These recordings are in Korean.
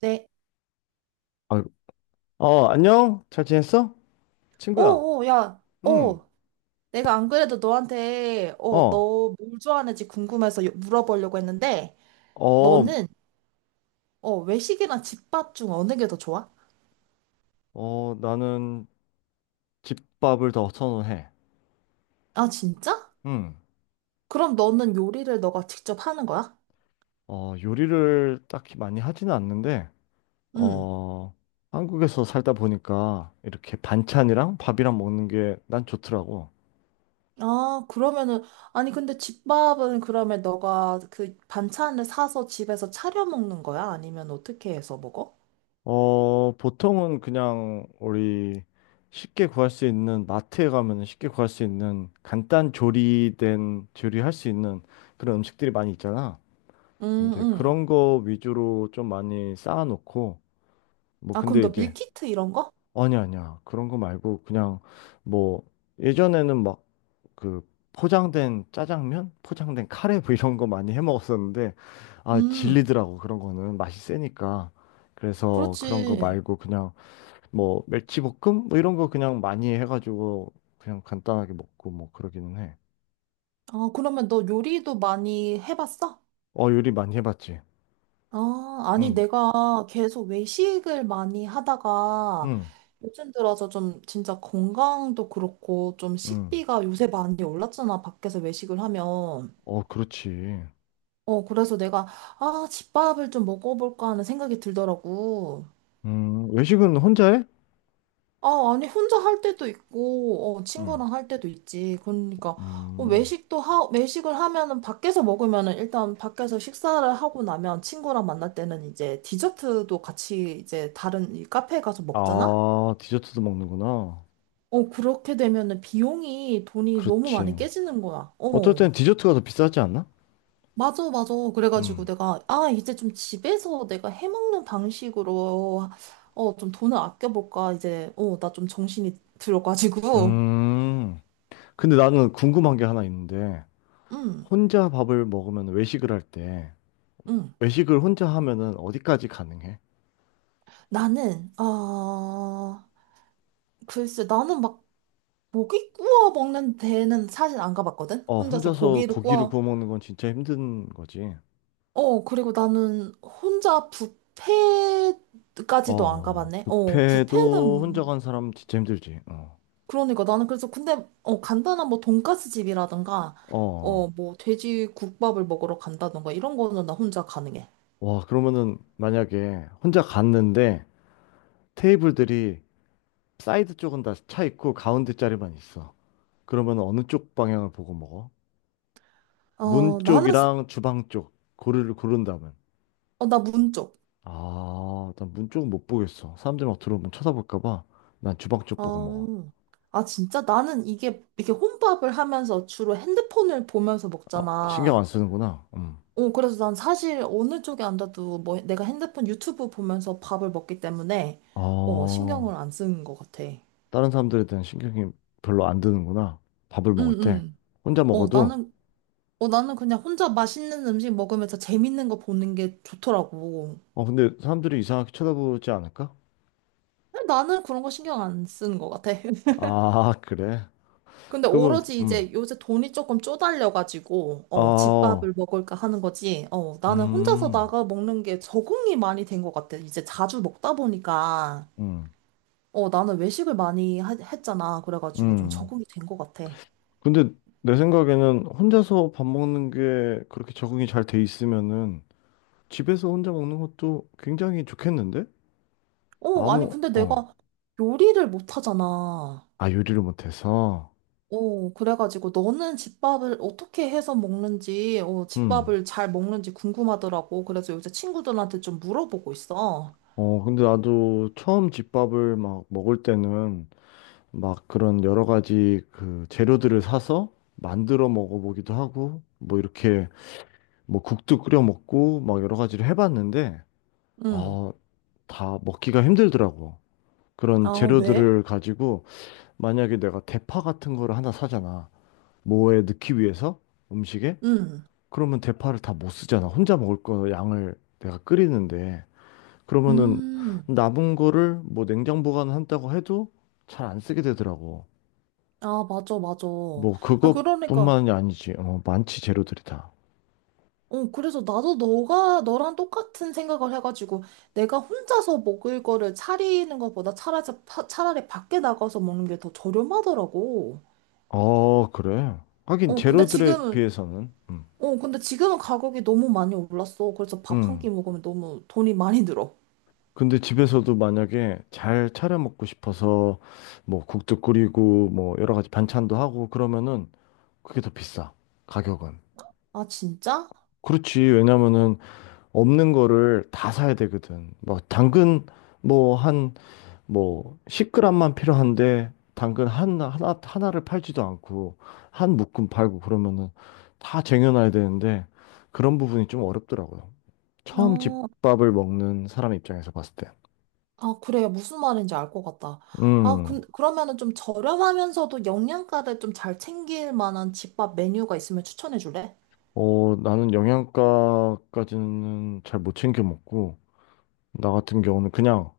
네. 아, 안녕? 잘 지냈어, 친구야? 오, 오, 야, 응. 오. 내가 안 그래도 너한테, 어, 너 뭘 좋아하는지 궁금해서 물어보려고 했는데, 어, 너는, 외식이랑 집밥 중 어느 게 더 좋아? 나는 집밥을 더 선호해. 아, 진짜? 응. 그럼 너는 요리를 너가 직접 하는 거야? 어, 요리를 딱히 많이 하지는 않는데, 응. 어, 한국에서 살다 보니까 이렇게 반찬이랑 밥이랑 먹는 게 난 좋더라고. 아, 그러면은, 아니, 근데 집밥은 그러면 너가 그 반찬을 사서 집에서 차려 먹는 거야? 아니면 어떻게 해서 먹어? 어, 보통은 그냥 우리 쉽게 구할 수 있는 마트에 가면 쉽게 구할 수 있는 간단 조리된 조리할 수 있는 그런 음식들이 많이 있잖아. 응 이제 응. 그런 거 위주로 좀 많이 쌓아놓고, 뭐, 아, 그럼 근데 너 이제, 밀키트 이런 거? 아니, 아니야. 그런 거 말고, 그냥, 뭐, 예전에는 막, 그, 포장된 짜장면? 포장된 카레? 뭐 이런 거 많이 해 먹었었는데, 아, 음, 질리더라고. 그런 거는. 맛이 세니까. 그래서 그런 거 그렇지. 말고, 그냥, 뭐, 멸치볶음? 뭐 이런 거 그냥 많이 해가지고, 그냥 간단하게 먹고, 뭐, 그러기는 해. 아, 그러면 너 요리도 많이 해봤어? 어, 요리 많이 해봤지. 아, 아니, 응, 내가 계속 외식을 많이 하다가 응, 요즘 들어서 좀 진짜 건강도 그렇고 좀 응. 식비가 요새 많이 올랐잖아, 밖에서 외식을 하면. 어, 그렇지. 어, 그래서 내가, 아, 집밥을 좀 먹어볼까 하는 생각이 들더라고. 외식은 혼자 해? 아, 아니, 혼자 할 때도 있고, 어, 응. 친구랑 할 때도 있지. 그러니까, 음. 외식을 하면은, 밖에서 먹으면은, 일단 밖에서 식사를 하고 나면, 친구랑 만날 때는 이제 디저트도 같이 이제 다른 이 카페에 가서 먹잖아? 아, 디저트도 먹는구나. 어, 그렇게 되면은 비용이 돈이 너무 많이 그렇지. 깨지는 거야. 어떨 어. 땐 디저트가 더 비싸지 않나? 맞아, 맞아. 그래가지고 응. 내가, 아, 이제 좀 집에서 내가 해먹는 방식으로, 어, 좀 돈을 아껴볼까. 이제, 어, 나 좀 정신이 들어가지고. 음. 근데 나는 궁금한 게 하나 있는데, 응, 혼자 밥을 먹으면, 외식을 할 때, 응. 외식을 혼자 하면은 어디까지 가능해? 나는, 아 글쎄, 나는 고기 구워 먹는 데는 사실 안 가봤거든? 어, 혼자서 혼자서 고기를 고기를 구워. 구워 먹는 건 진짜 힘든 거지. 어, 그리고 나는 혼자 뷔페까지도 안 어, 가봤네? 어, 뷔페도 혼자 뷔페는, 간 사람 진짜 힘들지. 어. 그러니까 나는 그래서 근데, 간단한 뭐 돈까스 집이라든가, 어. 뭐 돼지 국밥을 먹으러 간다든가 이런 거는 나 혼자 가능해. 와, 그러면은 만약에 혼자 갔는데, 테이블들이 사이드 쪽은 다 차 있고 가운데 자리만 있어. 그러면 어느 쪽 방향을 보고 먹어? 문 어, 나는, 스- 쪽이랑 주방 쪽 고르를 고른다면. 어, 나 문쪽. 아, 난 문 쪽은 못 보겠어. 사람들이 막 들어오면 쳐다볼까 봐. 난 주방 쪽 보고 먹어. 어. 아, 진짜? 나는 이게 혼밥을 하면서 주로 핸드폰을 보면서 아, 신경 안 먹잖아. 쓰는구나. 음. 어, 그래서 난 사실 어느 쪽에 앉아도 뭐 내가 핸드폰 유튜브 보면서 밥을 먹기 때문에, 어, 신경을 안 쓰는 것 같아. 응, 다른 사람들에 대한 신경이 별로 안 드는구나. 밥을 먹을 때. 응. 혼자 어, 먹어도. 나는, 어, 나는 그냥 혼자 맛있는 음식 먹으면서 재밌는 거 보는 게 좋더라고. 어, 근데 사람들이 이상하게 쳐다보지 않을까? 나는 그런 거 신경 안 쓰는 것 같아. 아, 그래. 근데 그러면, 오로지 이제 요새 돈이 조금 쪼달려가지고, 어, 집밥을 먹을까 하는 거지. 어, 나는 혼자서 음. 나가 먹는 게 적응이 많이 된 것 같아. 이제 자주 먹다 보니까, 음, 나는 했잖아. 그래가지고 좀 음. 적응이 된 것 같아. 근데 내 생각에는 혼자서 밥 먹는 게 그렇게 적응이 잘 돼 있으면은 집에서 혼자 먹는 것도 굉장히 좋겠는데? 어, 아니, 아무, 근데 어, 내가 요리를 못 하잖아. 아, 요리를 못해서. 어, 그래가지고 너는 집밥을 어떻게 해서 먹는지, 음. 집밥을 잘 먹는지 궁금하더라고. 그래서 요새 친구들한테 좀 물어보고 있어. 어, 근데 나도 처음 집밥을 막 먹을 때는 막 그런 여러 가지 그 재료들을 사서 만들어 먹어보기도 하고, 뭐 이렇게 뭐 국도 끓여 먹고 막 여러 가지를 해봤는데, 응. 아, 다 먹기가 힘들더라고. 그런 아, 왜? 재료들을 가지고. 만약에 내가 대파 같은 거를 하나 사잖아. 뭐에 넣기 위해서. 음식에? 응. 그러면 대파를 다 못 쓰잖아. 혼자 먹을 거 양을 내가 끓이는데. 그러면은 음, 남은 거를 뭐 냉장 보관한다고 해도 잘 안 쓰게 되더라고. 아, 맞아, 맞아. 뭐 아, 그러니까, 그것뿐만이 아니지. 어, 많지 재료들이 다. 그래서 나도 너랑 똑같은 생각을 해가지고, 내가 혼자서 먹을 거를 차리는 것보다 차라리 밖에 나가서 먹는 게 더 저렴하더라고. 어, 그래. 하긴 어, 근데 재료들에 지금은, 비해서는. 음. 어, 근데 지금은 가격이 너무 많이 올랐어. 그래서 밥 한 음. 끼 먹으면 너무 돈이 많이 들어. 근데 집에서도 만약에 잘 차려 먹고 싶어서 뭐 국도 끓이고 뭐 여러 가지 반찬도 하고 그러면은 그게 더 비싸. 가격은. 아, 진짜? 그렇지. 왜냐면은 없는 거를 다 사야 되거든. 뭐 당근 뭐 한 뭐 10g만 필요한데, 당근 하나 하나 하나를 팔지도 않고 한 묶음 팔고 그러면은 다 쟁여놔야 되는데 그런 부분이 좀 어렵더라고요. 처음 어, 집밥을 먹는 사람 입장에서 봤을 때. 아, 그래요. 무슨 말인지 알 것 같다. 음. 그러면은 좀 저렴하면서도 영양가를 좀 잘 챙길 만한 집밥 메뉴가 있으면 추천해 줄래? 어, 나는 영양가까지는 잘 못 챙겨 먹고, 나 같은 경우는 그냥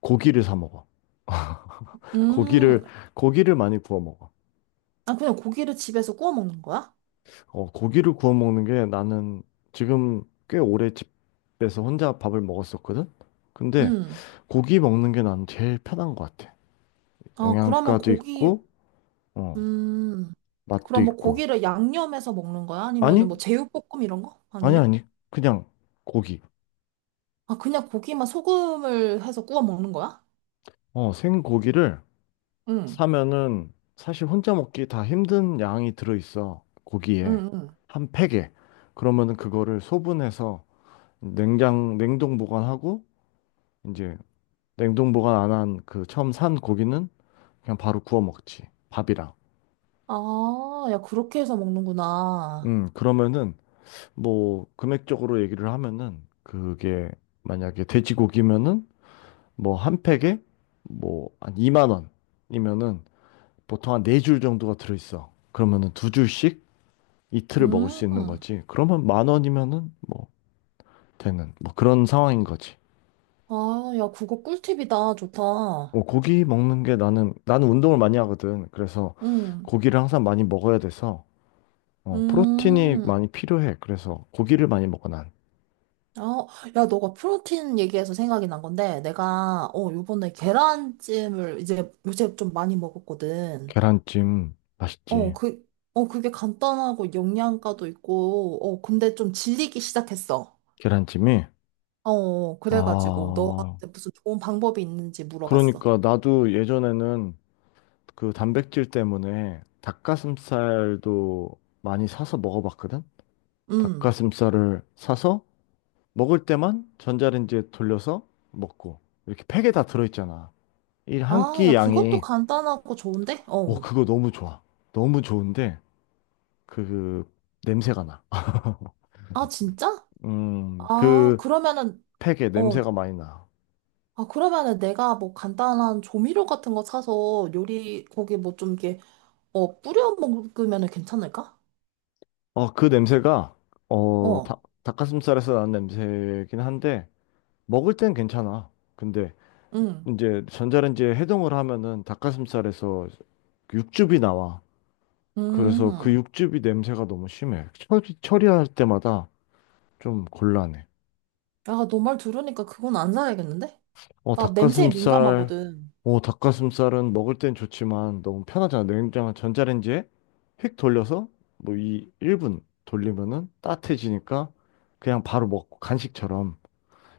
고기를 사 먹어. 고기를, 음, 고기를 많이 구워 먹어. 아, 그냥 고기를 집에서 구워 먹는 거야? 어, 고기를 구워 먹는 게 나는 지금 꽤 오래 집에서 혼자 밥을 먹었었거든? 근데 음, 고기 먹는 게 난 제일 편한 것 같아. 아, 그러면 영양가도 고기, 있고, 어, 음, 맛도 그럼 뭐 있고. 고기를 양념해서 먹는 거야? 아니면은 아니? 뭐 제육볶음 이런 거? 아니, 아니면? 아니. 그냥 고기. 아, 그냥 고기만 소금을 해서 구워 먹는 거야? 어, 생고기를 응, 사면은 사실 혼자 먹기 다 힘든 양이 들어있어. 고기에. 응, 응. 한 팩에. 그러면은 그거를 소분해서 냉장, 냉동 보관하고 이제 냉동 보관 안한 그 처음 산 고기는 그냥 바로 구워 먹지. 밥이랑. 아, 야, 그렇게 해서 먹는구나. 그러면은 뭐 금액적으로 얘기를 하면은 그게 만약에 돼지고기면은 뭐 한 팩에 뭐 한 2만 원이면은 보통 한 4줄 정도가 들어있어. 그러면은 2줄씩 이틀을 먹을 수 있는 음. 거지. 그러면 만 원이면은 뭐 되는 뭐 그런 상황인 거지. 아, 야, 그거 꿀팁이다. 좋다. 뭐 고기 먹는 게 나는 운동을 많이 하거든. 그래서 응. 고기를 항상 많이 먹어야 돼서 어, 프로틴이 음. 많이 필요해. 그래서 고기를 많이 먹어, 난. 아, 야, 너가 프로틴 얘기해서 생각이 난 건데, 내가, 어, 요번에 계란찜을 이제 요새 좀 많이 먹었거든. 계란찜 어, 맛있지. 그, 어, 그게 간단하고 영양가도 있고, 어, 근데 좀 질리기 시작했어. 계란찜이. 어, 그래가지고 아, 너한테 무슨 좋은 방법이 있는지 물어봤어. 그러니까 나도 예전에는 그 단백질 때문에 닭가슴살도 많이 사서 먹어봤거든. 음. 닭가슴살을 사서 먹을 때만 전자레인지에 돌려서 먹고. 이렇게 팩에 다 들어있잖아, 이 한 아, 야, 끼 그것도 양이. 간단하고 좋은데? 오, 어. 그거 너무 좋아. 너무 좋은데 그, 그 냄새가 나. 아, 진짜? 아, 그 그러면은, 팩에 어, 냄새가 많이 나. 아, 그러면은 내가 뭐 간단한 조미료 같은 거 사서 거기 뭐 좀 이렇게, 어, 뿌려 먹으면은 괜찮을까? 어, 그 냄새가 어, 어, 닭, 닭가슴살에서 나는 냄새긴 한데, 먹을 땐 괜찮아. 근데 응, 이제 전자레인지에 해동을 하면은 닭가슴살에서 육즙이 나와. 그래서 그 음. 육즙이 냄새가 너무 심해. 처리할 때마다 좀 곤란해. 야, 너 말 들으니까 그건 안 사야겠는데? 어, 나 냄새에 닭가슴살, 민감하거든. 어, 닭가슴살은 먹을 땐 좋지만 너무 편하잖아. 냉장, 전자레인지에 휙 돌려서 뭐 이 1분 돌리면은 따뜻해지니까 그냥 바로 먹고 간식처럼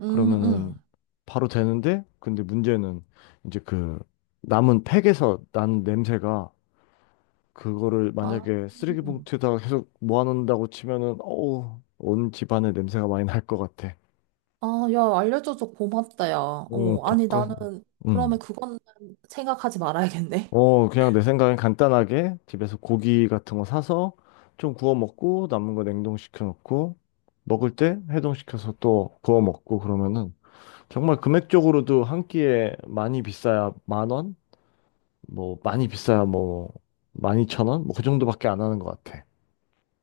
음, 그러면은 음. 바로 되는데, 근데 문제는 이제 그 남은 팩에서 나는 냄새가, 그거를 아, 만약에 쓰레기 음. 봉투에다가 계속 모아놓는다고 치면은 어우, 온 집안에 냄새가 많이 날 것 같아. 아, 야, 알려줘서 고맙다, 야. 어, 어, 아니, 닭가슴, 나는, 그러면 그건 생각하지 말아야겠네. 어, 그냥 내 생각엔 간단하게 집에서 고기 같은 거 사서 좀 구워 먹고 남은 거 냉동시켜 놓고 먹을 때 해동시켜서 또 구워 먹고 그러면은 정말 금액적으로도 한 끼에 많이 비싸야 10,000원? 뭐 많이 비싸야 뭐 12,000원? 뭐 그 정도밖에 안 하는 것 같아.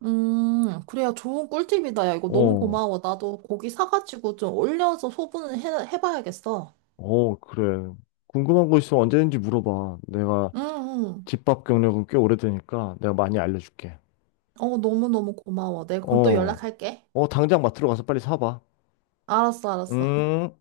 그래야 좋은 꿀팁이다. 야, 이거 너무 어, 고마워. 나도 고기 사가지고 좀 올려서 해봐야겠어. 어, 그래. 궁금한 거 있으면 언제든지 물어봐. 내가 응, 응. 집밥 경력은 꽤 오래되니까 내가 많이 알려줄게. 어, 너무너무 고마워. 내가 그럼 또 어, 연락할게. 어, 당장 마트로 가서 빨리 사봐. 알았어, 알았어. 음.